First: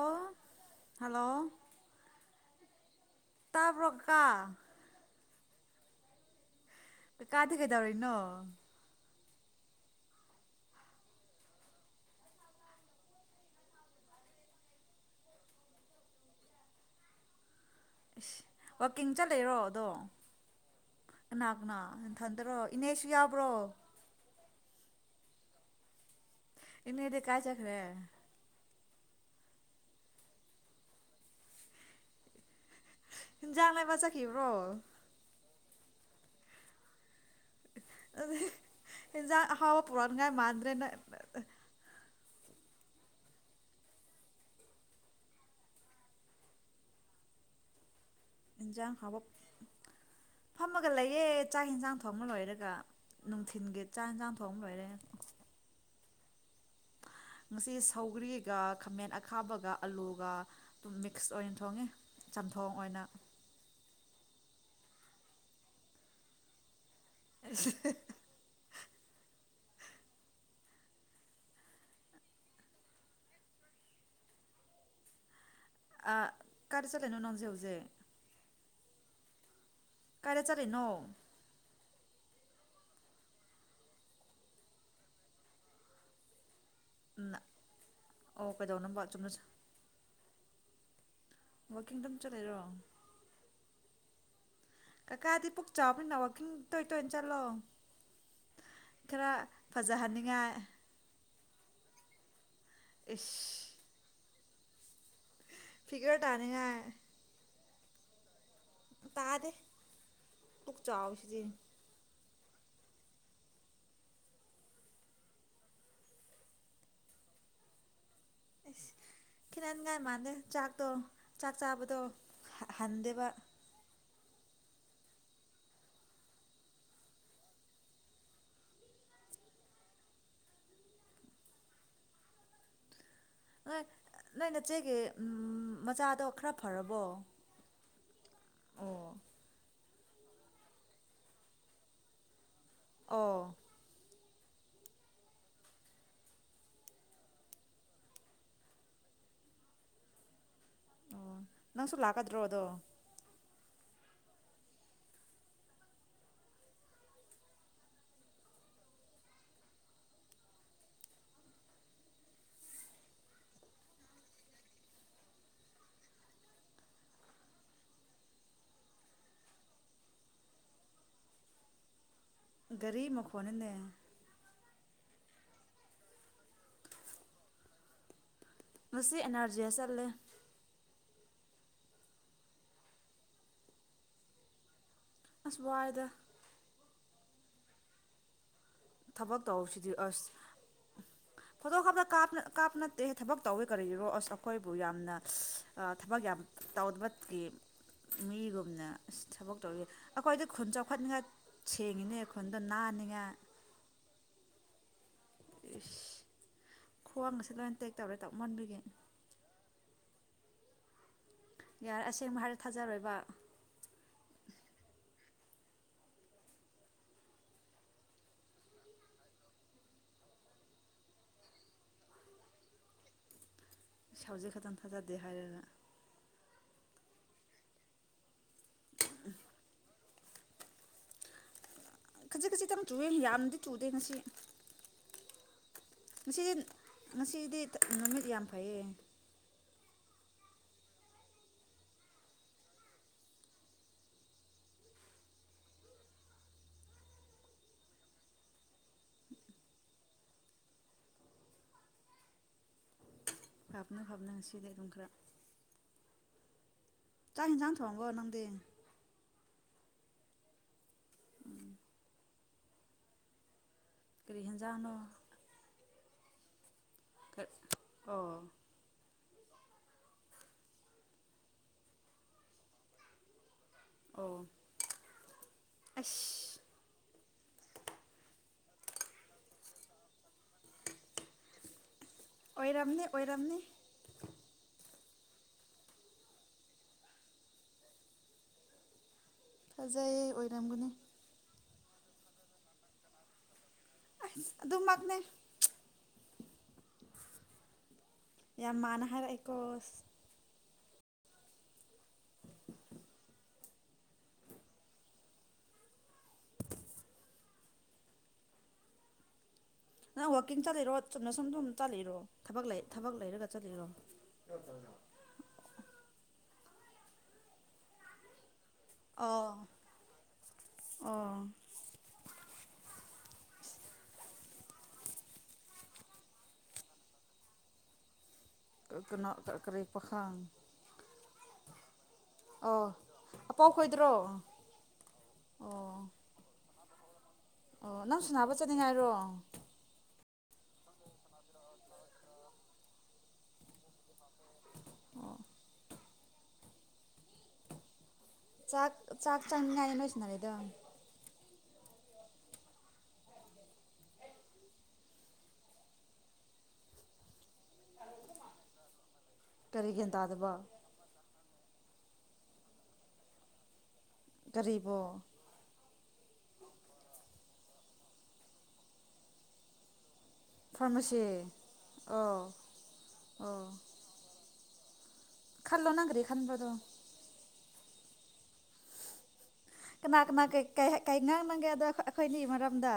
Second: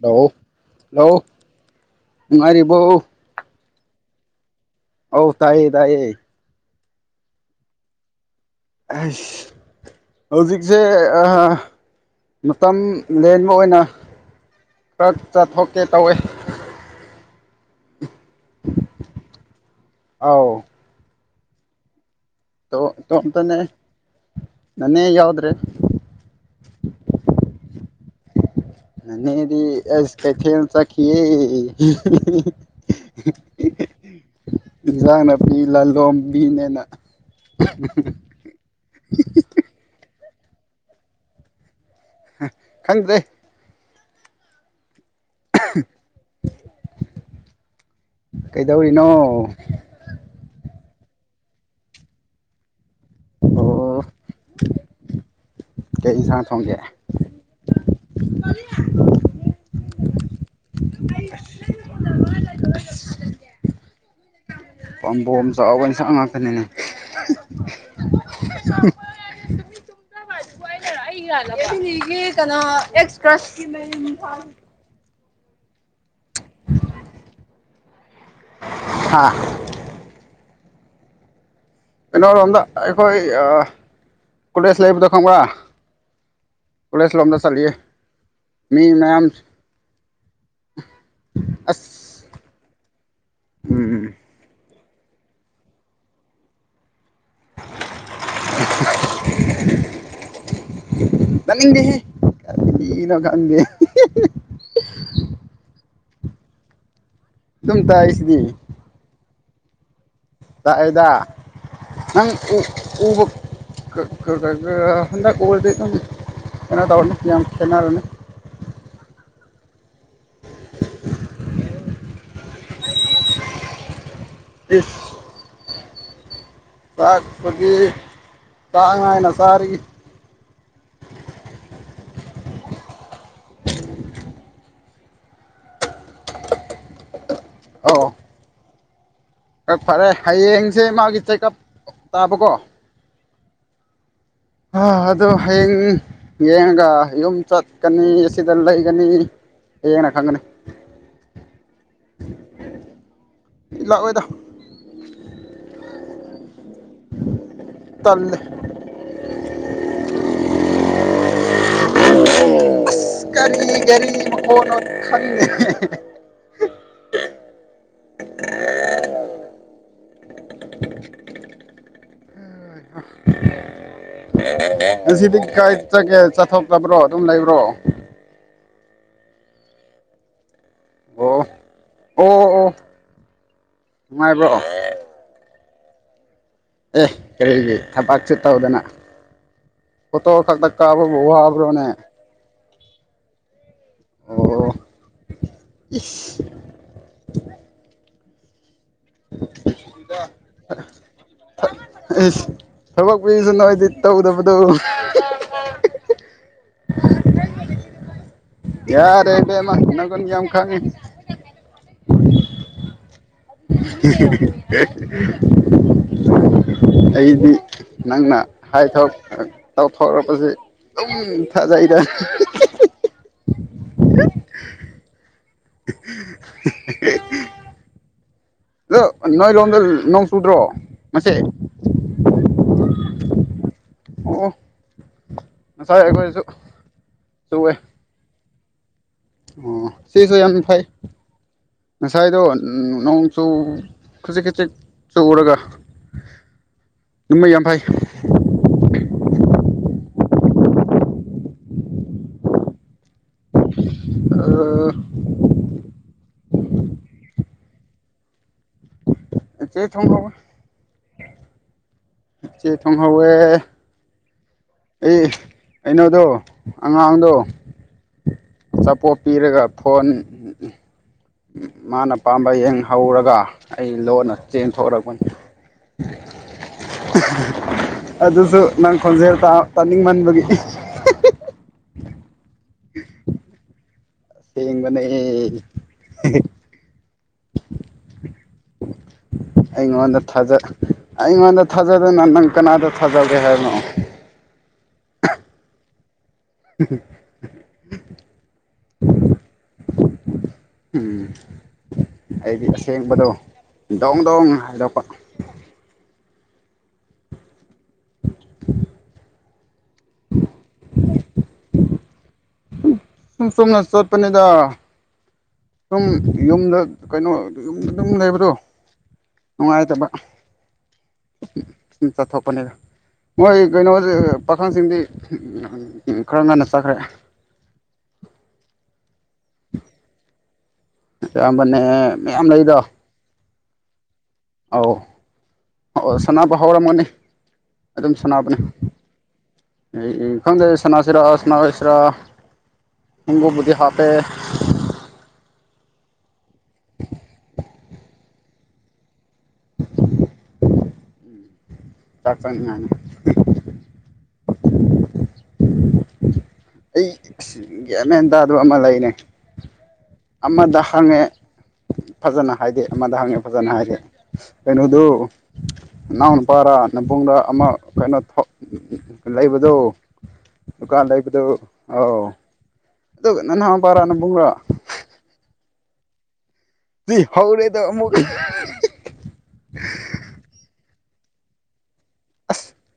Hello hello hello ꯅꯨꯡꯉꯥꯏꯔꯤꯕꯣ ꯑꯇꯥ ꯄ꯭ꯔꯀꯥ ꯍꯧ ꯇꯥꯏꯌꯦ ꯇꯥꯏꯌꯦ ꯀꯥ ꯊ ꯇꯧꯔꯤꯔꯤꯅ ꯍꯧꯖꯤꯛꯁꯦ ꯃꯇꯝ ꯂꯦꯟꯕ ꯑꯣꯏꯅ ꯀ꯭ꯔꯛ ꯆꯥꯊꯣꯛꯀꯦ ꯇꯧꯋꯦ ꯋꯀꯤꯡ ꯆꯠꯂꯦꯔꯣ ꯑꯗꯣ ꯑꯧ ꯀꯅꯥ ꯀꯅꯥ ꯊꯟꯗꯔꯣ ꯇꯣ ꯏꯅꯦꯁꯨ ꯌꯥꯕ꯭ꯔꯣ ꯏꯇꯣꯝꯇꯅꯦ ꯅꯅꯦ ꯌꯥꯎꯗ꯭ꯔꯦ ꯏꯟꯅ ꯑꯦꯗꯤ ꯀꯥ ꯆꯒꯔꯦ ꯅꯅꯦꯗꯤ ꯑꯦꯁ ꯀꯩꯊꯦꯜ ꯆꯠ ꯈꯤꯌꯦ ꯥꯏꯕ ꯆ ꯀꯈꯤꯕꯕ꯭ꯔꯣ ꯃꯤ ꯂꯂꯣꯝꯕꯤꯅꯤꯅ ꯍꯖꯥ ꯑꯕ ꯄꯨꯔꯅꯒꯥꯏ ꯃ ꯭ꯔꯦꯅ ꯈꯪꯗ꯭ꯔꯦ [unintelligible] ꯏꯟꯖꯥꯡ ꯀꯩꯗꯧꯔꯤꯅꯣ ꯍꯥꯕ ꯐꯝꯃꯒ ꯂꯩꯌꯦꯦ ꯆꯥꯛ ꯌꯦꯟꯖꯥꯡ ꯊꯣꯡꯃ ꯂꯣꯏꯔꯒ ꯅꯨꯡꯊꯤꯟꯒꯤ ꯑꯣ ꯆꯥꯛ ꯏꯟꯁꯥꯡ ꯊꯣꯡ ꯂꯣꯏꯔꯦ ꯀ ꯉꯁꯤ ꯁꯧꯒ꯭ꯔꯤꯒ ꯈꯥꯃꯦꯟ ꯑꯈꯥꯕꯒ ꯑꯂꯨꯒ ꯑꯗꯨꯝ ꯃꯤꯛꯁ ꯑꯣꯏꯅ ꯊꯣꯡꯉꯦ ꯆꯝꯊꯣꯡ ꯑꯣꯏꯅ ꯄꯥꯝꯕꯣꯝ ꯆꯥꯎꯕ ꯏꯟꯁꯥꯡ ꯉꯥꯛꯇꯅꯤꯅꯦ [unintelligible] [unintelligible] ꯀꯅꯥꯣ ꯑꯦꯛꯁꯇ꯭ꯔꯥ ꯑ ꯀꯔ ꯆꯂꯦꯅꯣ ꯅꯪꯖꯦ ꯍꯧꯖꯦ ꯑꯥ ꯀꯥꯏꯔꯦ ꯆꯠꯂꯤꯅꯣ ꯑꯦꯩꯅꯣ ꯔꯣꯝꯗ ꯑꯩꯈꯣꯏ ꯀꯂꯦꯖ ꯂꯥꯏꯐꯗ ꯈꯪ ꯀꯂꯦꯁ ꯎꯝ ꯂꯝꯗꯁꯔꯒꯤ ꯑꯣ ꯃꯤ ꯀꯩꯗꯧꯅꯕ ꯃꯌꯥꯝꯝ ꯆꯨꯝꯅ ꯋꯀꯤꯡꯗꯝ ꯆꯠꯂꯔꯣ ꯎꯝ ꯀ ꯀ ꯑꯗꯤ ꯄꯨꯛ ꯆꯕ ꯅ ꯇ ꯇꯣꯏꯅ ꯆꯠꯂꯣ ꯈꯔ ꯐꯖꯍꯟꯅꯤꯡꯉꯥꯏ ꯅꯅꯤꯡꯦ ꯩꯅꯣ ꯈꯪꯗꯦ [inaudible] ꯏꯁ ꯐꯤꯒꯔꯦ ꯇꯅꯉ ꯇ ꯇ ꯏꯁꯤꯗꯤ ꯇꯔ ꯇꯨ ꯇꯥꯛꯑꯦꯗ ꯆꯥꯁꯤꯗꯤ ꯅꯪ ꯎꯕ ꯍꯟꯗꯛ ꯎꯕꯗꯤ ꯑꯗꯨꯝ ꯈꯦꯠꯅ ꯇꯧꯔꯅꯤ ꯌꯥꯝ ꯈꯦꯠꯅꯔꯅꯤ ꯈ ꯆꯅꯤꯡꯉꯥꯏ ꯃꯥꯟꯅꯦ ꯆꯥꯛꯇꯣ ꯆꯥꯛ ꯆꯥꯕꯗꯣ ꯍꯟꯗꯦꯕ ꯏꯁ ꯆꯥꯛꯄꯒꯤ ꯇꯥꯛꯉꯥꯏꯅ ꯁꯔꯒꯤ ꯅꯣꯏ ꯅꯣꯏ ꯅꯠꯆꯦꯒꯤ ꯎ ꯃꯆꯥꯗꯣ ꯈꯔ ꯐꯔꯕꯣ ꯑ ꯑꯣ ꯐꯔꯦ ꯍꯌꯦꯡꯁꯦ ꯃꯥꯒꯤ ꯆꯦꯛꯑꯞ ꯇꯥꯕꯀꯣ ꯑꯣ ꯑꯗꯨ ꯍꯌꯦꯡ ꯌꯦꯡꯉꯒ ꯌꯨꯝ ꯆꯠꯀꯅꯤ ꯑꯁꯤꯗ ꯂꯩꯒꯅꯤ ꯌꯦꯡꯅ ꯈꯪꯒꯅꯤ ꯑꯣ ꯅꯪꯁꯨ ꯂꯥꯛꯀꯗ꯭ꯔꯣ ꯑꯗꯣ ꯂꯥꯛꯑꯣꯏꯗ ꯇꯜꯂꯦ ꯀꯔꯤ ꯀꯔꯤ ꯃꯈꯅꯣ ꯈ [inaudible] ꯒꯥꯔꯤ ꯃꯈꯣꯟꯅꯤꯅꯦ [inaudible] ꯉꯁꯤꯗꯤ ꯀꯥꯏ ꯆꯠꯒꯦ ꯆꯠꯊꯣꯛꯇꯕ꯭ꯔꯣ ꯑꯗꯨꯝ ꯂꯩꯕ꯭ꯔꯣ ꯉꯁꯤ ꯑꯦꯅꯥꯔꯖꯤꯗ ꯆꯠꯂꯦ ꯑꯣ ꯑꯣ ꯑꯣ ꯅꯨꯡꯉꯥꯏꯕ꯭ꯔꯣ ꯑꯁꯋꯥꯏꯗ ꯑꯦ ꯀꯔꯤꯒꯤ ꯊꯕꯥꯛꯁꯨ ꯇꯧꯗꯅ ꯊꯕꯛ ꯇꯧꯍꯧꯁꯤꯗꯤ ꯑꯁ ꯐꯣꯇꯣ ꯈꯛꯇ ꯀꯥꯞꯄꯕꯨ ꯐꯣꯇꯣ ꯋꯥꯕ꯭ꯔꯣꯅꯦ ꯀꯥꯞꯇ ꯀꯥꯞ ꯀꯥꯞꯅ ꯊꯕꯛ ꯇꯧꯋꯦ ꯀꯔꯤꯔꯣ ꯑꯁ ꯑꯩꯈꯣꯏꯕꯨ ꯑꯣ ꯌꯥꯝꯅ ꯊꯕꯛ ꯌꯥꯝ ꯇꯧꯗꯕꯒꯤ ꯃꯤꯒꯨꯝꯅ ꯑꯁ ꯊꯕꯛ ꯇꯧꯔꯤ ꯑꯩꯈꯣꯏꯗꯤ ꯈꯨꯟ ꯆꯥꯎꯈꯠꯅꯤꯡꯉ ꯁꯦꯡꯉꯤꯅꯦ ꯈꯨꯟꯗꯣ ꯅꯥꯅꯤꯉ ꯇꯧ ꯇꯧ ꯇꯧ ꯏꯁ ꯈꯋꯥꯡꯒ ꯁꯤꯂꯦꯟ ꯇꯦꯛꯇꯧꯔꯦ ꯌꯥꯔꯦ ꯄꯦꯃꯪ ꯌꯥꯝꯝ ꯈꯥꯟ ꯌꯥꯔꯦ ꯑꯁꯦꯡꯕ ꯍꯥꯏꯔꯗꯤ ꯊꯥꯖꯔꯣꯏꯕ ꯑꯩꯗꯤ ꯅꯪꯅ ꯍꯥꯏꯊꯣꯛ ꯇꯧꯊꯣꯔꯛꯄꯁꯦ ꯑꯗꯨꯝ ꯐꯥꯖꯩꯗ ꯁꯥꯎꯖꯦ ꯈꯤꯇꯪ ꯊꯥꯗꯗꯦ ꯍꯥꯏꯔꯒ [unintelligible] ꯑ ꯅꯣꯏꯔꯣꯝꯗ ꯅꯣꯡ ꯆꯨꯗ꯭ꯔꯣ ꯃꯁꯦ ꯈꯖꯤꯛ ꯈꯖꯤꯛꯇꯪ ꯆꯨꯏꯌꯦ ꯌꯥꯝꯗꯤ ꯆꯨꯗꯦ ꯉꯁꯤ ꯑꯣ ꯉꯁꯥꯏ ꯑꯩꯈꯣꯏꯁꯨ ꯉꯁꯤꯗꯤ ꯉꯁꯤꯗꯤ ꯆꯨꯋꯦ ꯅꯨꯃꯤꯠ ꯌꯥꯝ ꯐꯩꯌꯦ ꯑꯣ ꯁꯤꯁꯨ ꯌꯥꯝ ꯐꯩ ꯉꯁꯥꯏꯗꯣ ꯅꯣꯡꯆꯨ ꯈꯖꯤꯛ ꯈꯖꯤꯛ ꯆꯨꯔꯒ ꯃꯩ ꯌꯥꯝ ꯐꯩ ꯍꯞꯅ ꯍꯞꯅ ꯁꯤꯗꯤ ꯗꯨꯝ ꯈ꯭ꯔ ꯆꯥꯛ ꯏꯟꯁꯥꯡ ꯊꯣꯡꯂꯕ ꯅꯪꯗꯤ ꯆꯦ ꯊꯣꯡꯍꯧꯌꯦ ꯎꯆꯦꯛ ꯊꯣꯡꯍꯧꯑꯦ ꯄꯒ꯭ꯔꯤ ꯍꯦꯟꯟꯖꯥꯅꯣ ꯑꯩꯅꯣꯗ ꯑꯉꯥꯡꯗꯣ ꯑꯣ ꯆꯥꯄꯣꯠ ꯄꯤꯔꯒ ꯐꯣꯟ ꯃꯥꯅ ꯄꯥꯝꯕ ꯌꯦꯡ ꯍꯧꯔꯒ ꯑꯩ ꯂꯣꯟꯅ ꯑꯣ ꯆꯦꯟꯊꯣꯂꯛꯄꯅꯤ ꯑꯁ ꯑꯗꯨꯁꯨ ꯅꯪ ꯈꯣꯟꯖꯦꯜ ꯇꯥꯅꯤꯡꯃꯟꯕꯒꯤ ꯑꯣꯏꯔꯝꯅꯤ ꯑꯣꯏꯔꯝꯅꯦ ꯁꯤꯒꯅꯦ ꯑꯩꯉꯣꯟꯗ ꯐꯖꯩꯌꯦ ꯊꯥꯖ ꯑꯣꯏꯔꯝꯒꯅꯤ ꯑꯩꯉꯣꯟꯗ ꯊꯥꯖꯗꯅ ꯅꯪ ꯀꯅꯥꯗ ꯊꯥꯖꯒꯦ ꯍꯥꯏꯕꯅꯣ [unintelligible] ꯑꯗꯨ ꯃꯛꯅꯦ [unintelligible] ꯌꯥꯝ ꯃꯥꯟꯅ ꯍꯥꯏꯔꯛꯑꯦꯀꯣ ꯑꯁ ꯎꯝ ꯑꯩꯗꯤ ꯑꯁꯦꯡꯕꯗꯣ ꯗꯧ ꯗꯣꯡ ꯍꯥꯏꯗꯣꯛꯄ ꯅ ꯋꯥꯀꯤꯡ ꯆꯥꯂꯤꯔꯣ ꯆꯨꯝꯅ ꯁꯨꯝ ꯁꯨꯝ ꯆꯠꯂꯤꯔꯣ꯫ ꯊꯕꯛ ꯂꯩ꯫ ꯊꯕꯛ ꯂꯩꯔꯒ ꯁꯨꯝ ꯆꯨꯝꯅ ꯆꯠꯂꯤꯔꯣ꯫ ꯆꯠꯄꯅꯤꯗ ꯁꯨꯝ ꯌꯨꯝꯗ ꯀꯩꯅꯣ ꯌꯨꯝꯗ ꯑꯗꯨꯝ ꯂꯩꯕꯗꯣ꯫ ꯑꯥ ꯅꯨꯡꯉꯥꯏꯇꯕ ꯑꯣ ꯁꯨꯝ ꯆꯠꯊꯣꯄꯅꯤꯗ꯫ ꯃꯣꯏ ꯀꯩꯅꯣ ꯄꯥꯈꯪꯁꯤꯡꯗꯤ ꯈꯔ ꯉꯟꯅ ꯆꯠꯈ꯭ꯔꯦ꯫ ꯏ ꯀꯅꯥ ꯀꯔꯤ ꯄꯥꯈꯪ꯫ ꯏꯌꯥꯝꯕꯅꯦ ꯃꯌꯥꯝ ꯂꯩꯗ꯫ ꯑꯣ ꯑꯄꯥꯎ ꯈꯣꯏꯗꯔꯣ꯫ ꯑꯧ ꯑꯣ ꯁꯅꯥꯅꯕ ꯍꯧꯔꯝꯃꯅꯤ꯫ ꯑꯣ ꯅꯪ ꯁꯥꯅꯕ ꯆꯠꯅꯤ ꯍꯥꯏꯔꯣ꯫ ꯑꯩ ꯈꯪꯗꯦ ꯁꯅꯥꯁꯤꯔꯥ ꯁꯅꯥꯔꯣꯢꯁꯤꯔꯥ ꯈꯨꯉꯨꯞꯄꯨꯗꯤ ꯍꯥꯞꯄꯦ꯫ ꯑꯣ꯫ ꯆꯥꯛ ꯆꯥꯛ ꯆꯡꯅꯤꯡꯉꯥꯏ ꯅꯣꯏ ꯁꯥꯟꯅꯔꯤꯗꯣ ꯫ ꯆꯥꯛ ꯆꯪꯅꯉꯥꯢꯅꯤ꯫ ꯑꯩ ꯑꯁ ꯒꯌꯥꯟ ꯃꯦꯟ ꯇꯥꯗꯕ ꯑꯃ ꯂꯩꯅꯦ꯫ ꯀꯔꯤ ꯒ꯭ꯌꯥꯟ ꯇꯥꯗꯕ ꯑꯃꯗ ꯍꯡꯉꯦ ꯐꯖꯅ ꯍꯥꯏꯗꯦ ꯑꯃꯗ ꯍꯪꯉꯦ ꯐꯖꯅ ꯍꯥꯏꯗꯦ꯫ ꯀꯔꯤꯕꯣ ꯀꯩꯅꯣꯗꯨ ꯅꯅꯥꯎ ꯅꯨꯄꯥꯔ ꯅꯕꯨꯡꯂ ꯑꯃ ꯀꯩꯅꯣ ꯂꯩꯕꯗꯨ ꯗꯨꯀꯥꯟ ꯐꯥꯔꯃꯥꯁꯤ ꯂꯩꯕꯗꯨ ꯑꯥꯎ꯫ ꯑꯣ ꯑꯗꯨꯒ ꯑꯣ ꯅꯅꯥꯎꯄꯥꯔꯥ ꯅꯕꯨꯡꯔꯥ ꯈꯜꯂꯣ ꯅꯪ ꯀꯔꯤ ꯈꯟꯕ꯭ꯔꯥ ꯗꯣ꯫ ꯁꯤ ꯍꯧꯔꯦꯗꯣ ꯑꯃꯨꯛ [unintelligible] ꯀꯅꯥ ꯀꯅꯥ ꯀꯩ ꯀꯩ [unintelligible] ꯀꯩ ꯉꯥꯡꯅꯒꯦ ꯑꯗꯣ ꯑꯩꯈꯣꯏꯅꯤ ꯑꯁ ꯃꯔꯝꯗ꯫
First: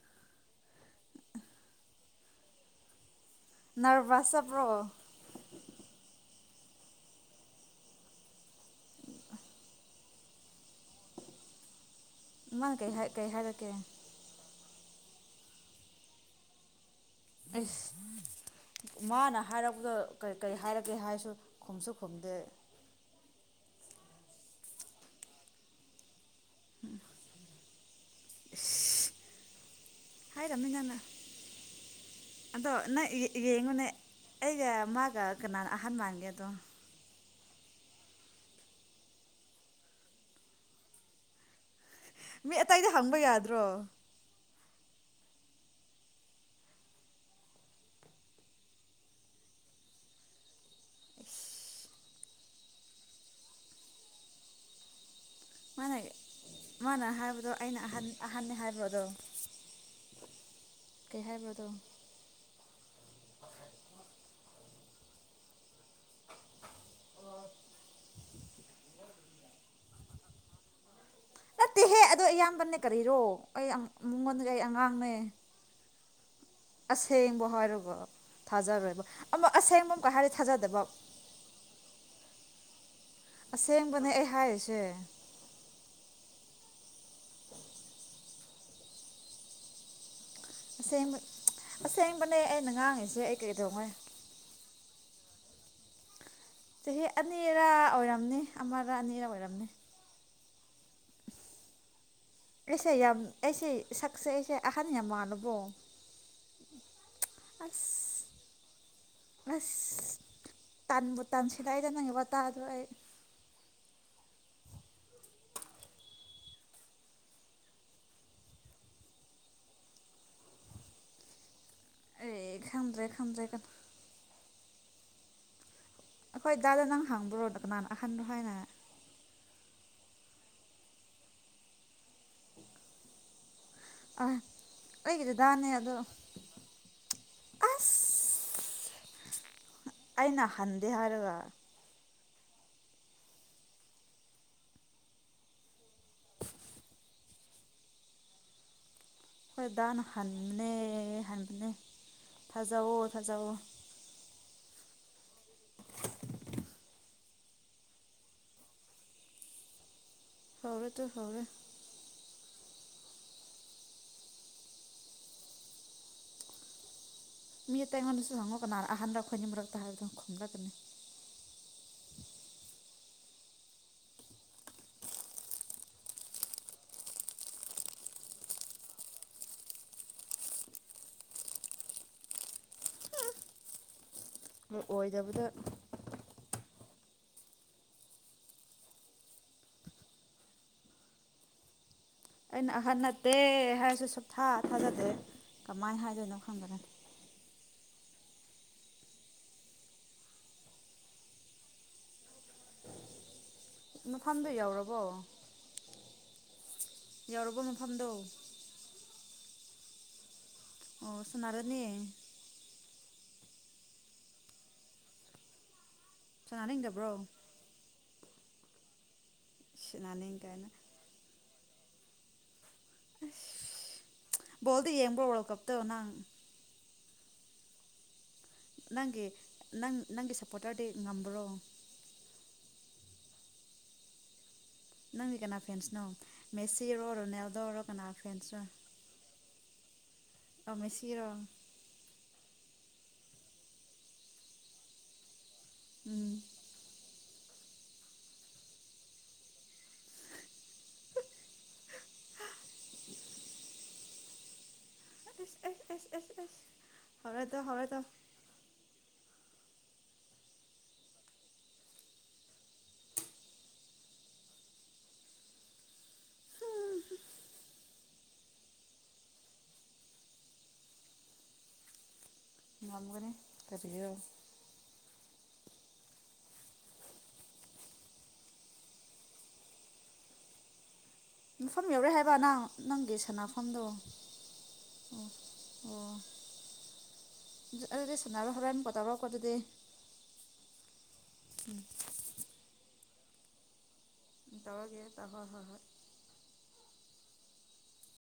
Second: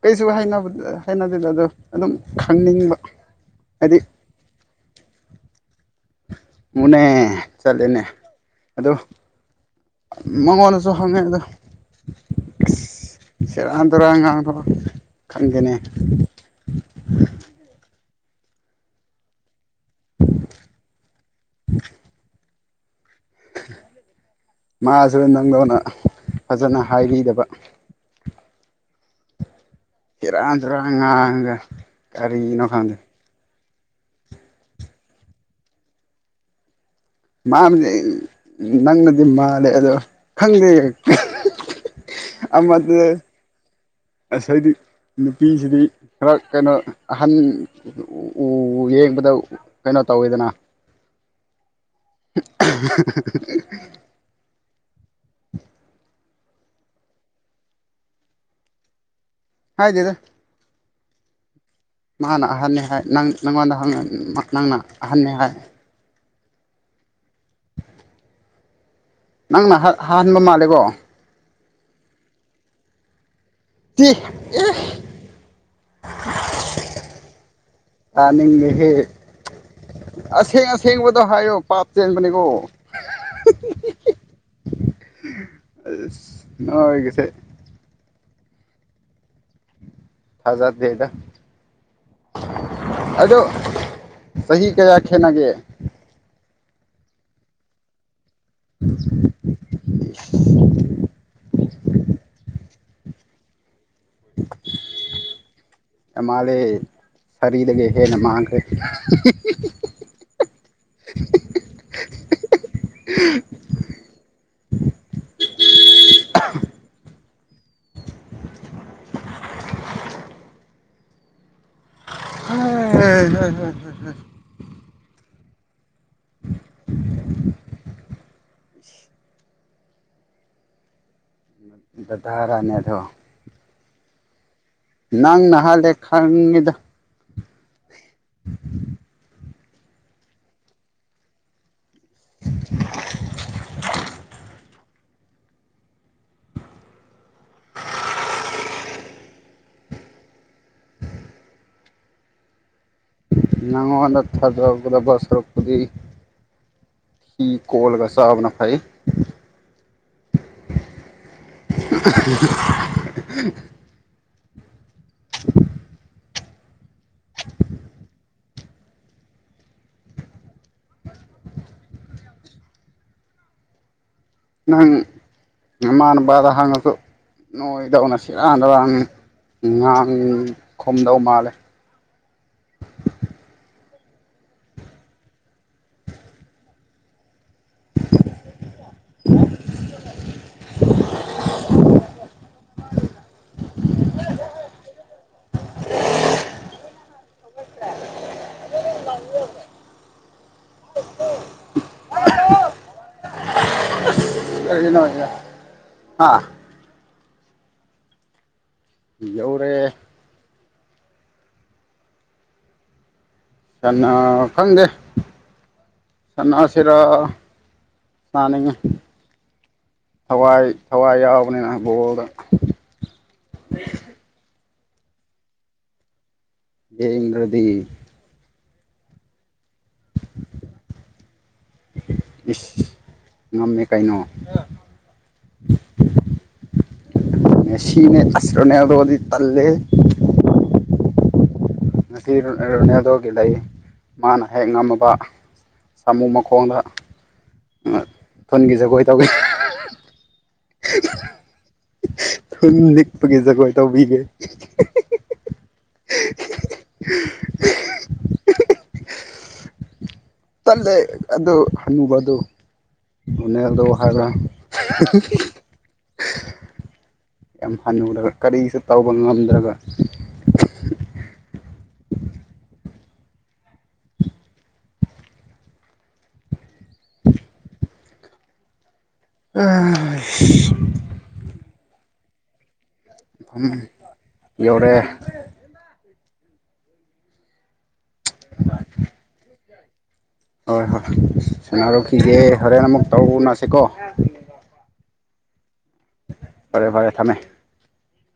ꯀꯩꯁꯨ ꯍꯥꯏꯅꯕ ꯍꯥꯏꯅꯗꯦꯗ ꯑꯗꯣ ꯑꯗꯨꯝ ꯈꯪꯅꯤꯡꯕ꯫ ꯍꯥꯏꯗꯤ ꯅꯔꯚꯁ ꯆꯠꯄ꯭ꯔꯣ꯫ ꯃꯅꯦ ꯆꯠꯂꯅꯦ ꯑꯗꯣ ꯃꯉꯣꯟꯗꯁꯨ ꯍꯛꯉꯦꯗ ꯃꯥꯥꯅ ꯀꯩ ꯀꯩ ꯍꯥꯏꯔꯛꯀꯦ꯫ ꯇꯨꯔꯥꯟ ꯉꯥꯡꯊꯣꯛ ꯈꯪꯗꯦꯅꯦ꯫ ꯑꯩꯁ ꯃꯥꯅ ꯍꯥꯏꯔꯛ ꯑꯗꯨꯒ ꯀꯔꯤ ꯀꯔꯤ ꯍꯥꯏꯔꯒꯦ ꯍꯥꯏꯔꯁꯨ ꯈꯨꯝꯁꯨ ꯈꯨꯝꯗꯦ ꯃꯥꯁ ꯅꯪꯗꯕꯅ ꯐꯖꯅ ꯍꯥꯏꯕꯤꯗꯕ [unintelligible] ꯆꯔꯥꯡ ꯍꯥꯏꯔꯝꯅꯤ ꯆꯨꯔꯥꯡ ꯅꯪꯅ ꯉꯒ ꯀꯔꯤꯅ ꯑꯗꯣ ꯈꯥꯡꯗ ꯅꯪ ꯌꯦꯡꯉꯨꯅꯦ ꯑꯩꯒ ꯃꯒ ꯀ ꯑꯍꯟꯃꯥꯟꯒꯗꯣ ꯃꯥꯗꯤ ꯅꯪꯅꯗꯤ ꯃꯥꯜꯂꯦ ꯑꯗꯣ ꯈꯪꯗꯦ ꯃꯤ ꯑꯇꯩꯗꯤ ꯍꯪꯕ ꯌꯥꯗ꯭ꯔꯣ ꯉꯁꯗꯤ ꯅꯨꯄꯤꯁꯤꯗꯤ ꯈꯔ ꯀꯩꯅꯣ ꯑꯍꯟ ꯎ ꯌꯦꯡꯕꯗ ꯀꯩꯅꯣ ꯇꯧꯋꯦꯗꯅ ꯑ [unintelligible] ꯃꯥꯅ ꯃꯥꯅ ꯍꯥꯏꯕꯗꯣ ꯑꯩꯅ ꯑꯍꯟ ꯑꯍꯟꯅꯅꯤ ꯍꯥꯏꯕ ꯑꯗꯣ ꯍꯥꯏꯥꯏꯗꯦꯗ ꯀꯩ ꯍꯥꯏꯕꯗꯣ ꯃꯥꯅ ꯑꯍꯟꯦ ꯍꯥꯏ ꯅꯣꯟꯗ ꯅꯪꯅ ꯑꯍꯟꯅꯤ ꯍꯥꯏ ꯅꯪꯅ ꯍꯍꯟꯕ ꯃꯥꯜꯂꯦꯀꯣ ꯅꯠꯇꯦꯍꯦ ꯑꯗꯣ ꯑꯌꯥꯝꯕꯅꯦ ꯀꯔꯤꯔꯣ ꯑꯩ ꯇꯤ ꯃꯤꯉꯣꯟꯗꯒꯤ ꯑꯩ ꯑꯉꯥꯡꯅꯦ ꯑꯁꯦꯡꯕ ꯍꯥꯏꯔꯒ ꯇꯥꯅꯤꯡꯗꯦꯍꯦ ꯊꯥꯖꯔꯣꯏꯕ ꯑꯃ ꯑꯁꯦꯡꯕ ꯑꯃꯀ ꯍꯥꯏꯗꯤ ꯑꯁꯦꯡ ꯊꯥꯖꯗꯕ ꯑꯁꯦꯡꯕꯗꯣ ꯍꯥꯏꯌꯣ ꯄꯥꯞ ꯆꯦꯟꯕꯅꯤꯀꯣ ꯑꯁꯦꯡꯕꯅꯦ ꯑꯩ ꯍꯥꯏꯁꯦ ꯅꯣꯏ ꯀꯁꯦ ꯊꯥꯖꯗꯦꯗ ꯑꯁꯦꯡꯕ ꯑꯁꯦꯡꯕꯅꯦ ꯑꯩꯅ ꯉꯥꯡꯉꯤꯁꯦ ꯑꯩ ꯀꯔꯤꯗꯧꯉꯣꯏ ꯈꯅꯒꯦ ꯆꯍꯤ ꯑꯅꯤꯔꯥ ꯑꯣꯏꯔꯝꯅꯤ ꯑꯃꯥ ꯔꯥꯅꯤꯔꯃꯥꯏꯔꯝꯅꯦ [unintelligible] ꯑꯩꯁꯦ ꯌꯥꯝ ꯑꯩꯁꯦ ꯁꯛꯁꯦ ꯑꯩꯁꯦ ꯑꯍꯟ ꯌꯥꯝ ꯃꯜꯂꯨꯕꯣ ꯃꯥꯜꯂꯦ ꯁꯥꯔꯤꯗꯒꯤ ꯑꯁ ꯍꯦꯟꯅ ꯃꯥꯡꯈ꯭ꯔꯦ ꯑꯁ ꯇꯥꯟꯕꯨ ꯇꯥꯟꯁꯤꯗ ꯑꯩꯗ ꯅꯪꯒꯤ ꯋꯥꯇꯥꯗ ꯑꯩ [unintelligible] ꯍ ꯑꯩ ꯍꯣꯏ ꯈꯪꯗ꯭ꯔꯦ ꯈꯪꯗ꯭ꯔꯦ ꯍꯣꯏ ꯀꯅꯥ ꯍ ꯍ ꯑꯩꯈꯣꯏ ꯗꯥꯗ ꯅꯪ ꯍꯪꯕ꯭ꯔꯣꯅ ꯀꯅꯥꯅ ꯑꯍꯟꯗꯣ ꯍꯥꯏꯅ ꯗꯗꯥꯔꯥꯅꯦꯗꯣ ꯑ ꯅꯪ ꯅꯍꯥꯂ ꯈꯥꯡꯗ ꯑꯏꯩꯅ ꯍꯗꯦꯍꯔꯒ [unintelligible] [unintelligible] ꯍꯣꯏ ꯅ ꯍꯪꯅꯦ ꯍꯟꯅꯦ ꯐ ꯊꯖꯥꯎꯑꯣ ꯊꯖꯥꯎꯑꯣ [unintelligible] ꯁꯔꯨꯛꯄꯨꯗꯤ ꯐꯤ ꯀꯣꯜꯂꯒ ꯆꯕꯅꯥ ꯐꯩ ꯍꯧꯏ ꯇꯨ ꯍꯧꯔꯦ [inaudible] ꯃꯤ ꯑꯇꯩꯉꯣꯟꯗꯁꯨ ꯍꯪꯉꯣ ꯀꯅꯥꯔꯥ ꯑꯍꯥꯟꯔ ꯈꯣꯏꯅꯤ ꯃꯔꯛꯇ ꯍꯥꯏꯕꯗꯤ ꯈꯨꯝꯔꯛ ꯀꯅꯤ ꯅꯪ ꯅꯃꯥꯟꯅꯕꯗ ꯍꯥꯡꯉꯁꯨ ꯅꯣꯏꯗꯧꯅ ꯁꯤꯔꯥꯟꯗꯔꯥꯡ ꯉꯥꯡ ꯈꯨꯝꯗꯧ ꯃꯥꯜꯂꯦ ꯑꯣꯏꯗꯕꯗ [inaudible] ꯑꯩꯅ ꯑꯍꯟ ꯅꯠꯇꯦ ꯍꯥꯏꯔꯁꯨ ꯁꯊꯥ ꯊꯥꯖꯗꯦ ꯀꯃꯥꯏꯅ ꯍꯥꯏꯗꯣꯏꯅꯣ ꯈꯪꯕꯅꯅꯤ [inaudible] ꯌꯧꯔꯕꯣ [unintelligible] ꯌꯧꯔꯕ ꯃꯐꯝꯗꯣ ꯌꯧꯔꯦ ꯑꯣ ꯁꯣꯅꯥꯔꯥꯅꯤ ꯀꯥꯅꯥ ꯈꯪꯗꯦ ꯁꯅꯁꯦꯔꯥ ꯁꯥꯟꯅꯅꯤꯡꯗꯕ꯭ꯔꯣ ꯇꯥꯅꯤꯉꯦ꯫ ꯁꯥꯟꯅꯅꯤꯡ ꯊꯋꯥꯏ ꯀꯥꯏꯅ ꯊꯋꯥꯏ ꯌꯥ ꯅꯦꯅ ꯕꯣꯜꯗꯣ ꯕꯣꯜꯗꯤ ꯌꯦꯡꯕ ꯋꯥꯜ ꯀꯞꯇꯣ ꯅꯪ ꯌꯦꯡꯗꯔ꯭ꯗꯤ ꯅꯪꯒꯤ ꯅꯪ ꯅꯪꯒꯤ ꯁꯞꯄꯣꯔꯇꯔꯗꯤ ꯉꯝꯕ꯭ꯔꯣ ꯏꯁ ꯉꯝꯃꯦ ꯀꯩꯅꯣ ꯅꯣꯏ ꯀꯥꯅꯥ ꯐꯦꯟ ꯅꯣ ꯃꯦꯁꯤ ꯔꯣ ꯃꯦꯁꯤꯅꯦ ꯑꯁ꯭ꯔ ꯔꯣꯅꯥꯂꯗꯣꯗꯤ ꯇꯜꯂꯦ ꯑꯃꯦ ꯁꯤꯔꯣ ꯉꯁꯤ ꯔꯣꯅꯦꯗꯣꯒꯤ ꯂꯩ ꯃꯥꯅ ꯍꯦꯛ ꯉꯝꯃꯕ ꯁꯃꯨ ꯎꯝ ꯃꯈꯣꯡꯗ ꯐꯣꯟꯒꯤ ꯖꯒꯣꯏ ꯇꯧꯒꯦ ꯅꯤꯛꯄꯒꯤ ꯖꯒꯣꯏ ꯇꯧꯕꯤꯒꯦ ꯑ ꯑ ꯑꯁ ꯑꯁ ꯑꯁ ꯍꯔꯗ ꯍꯔ ꯇꯜꯂꯦ ꯑꯗꯨ ꯍꯟꯅꯨꯕꯗꯨ ꯅꯣꯅꯦꯜꯗꯣ ꯍꯥꯏꯕ꯭ꯔꯥ ꯌꯥꯝ ꯍꯟꯅꯨꯔ ꯀꯔꯤꯁꯨ ꯇꯧꯕ ꯉꯝꯗ꯭ꯔꯒ ꯏꯝꯒꯔꯤ ꯇꯔꯤꯒꯕ ꯑ ꯃꯐꯝ ꯌꯧꯔꯦ ꯍꯥꯏꯕ ꯅꯪ ꯅꯪꯦ ꯃꯐꯝ ꯁꯅꯥꯐꯝꯗꯣ ꯌꯧꯔꯦ ꯑꯣ ꯑꯣ ꯑꯗꯨꯗꯤ ꯁꯅꯥꯔꯣ ꯍꯣꯔꯦꯜ ꯀꯣ ꯇꯧꯔꯛꯑꯣꯀꯣ ꯑꯗꯨꯗꯤ ꯍꯣꯏ ꯍꯣꯏ ꯁꯅꯥꯔꯨꯈꯤꯒꯦ ꯍꯣꯔꯦꯟ ꯑꯃꯨꯛ ꯇꯨꯅꯁꯤꯀꯣ ꯍ ꯍꯣꯏ ꯍꯣꯏ ꯍꯣꯏ ꯐꯔꯦ ꯐꯔꯦ ꯊꯝꯃꯦ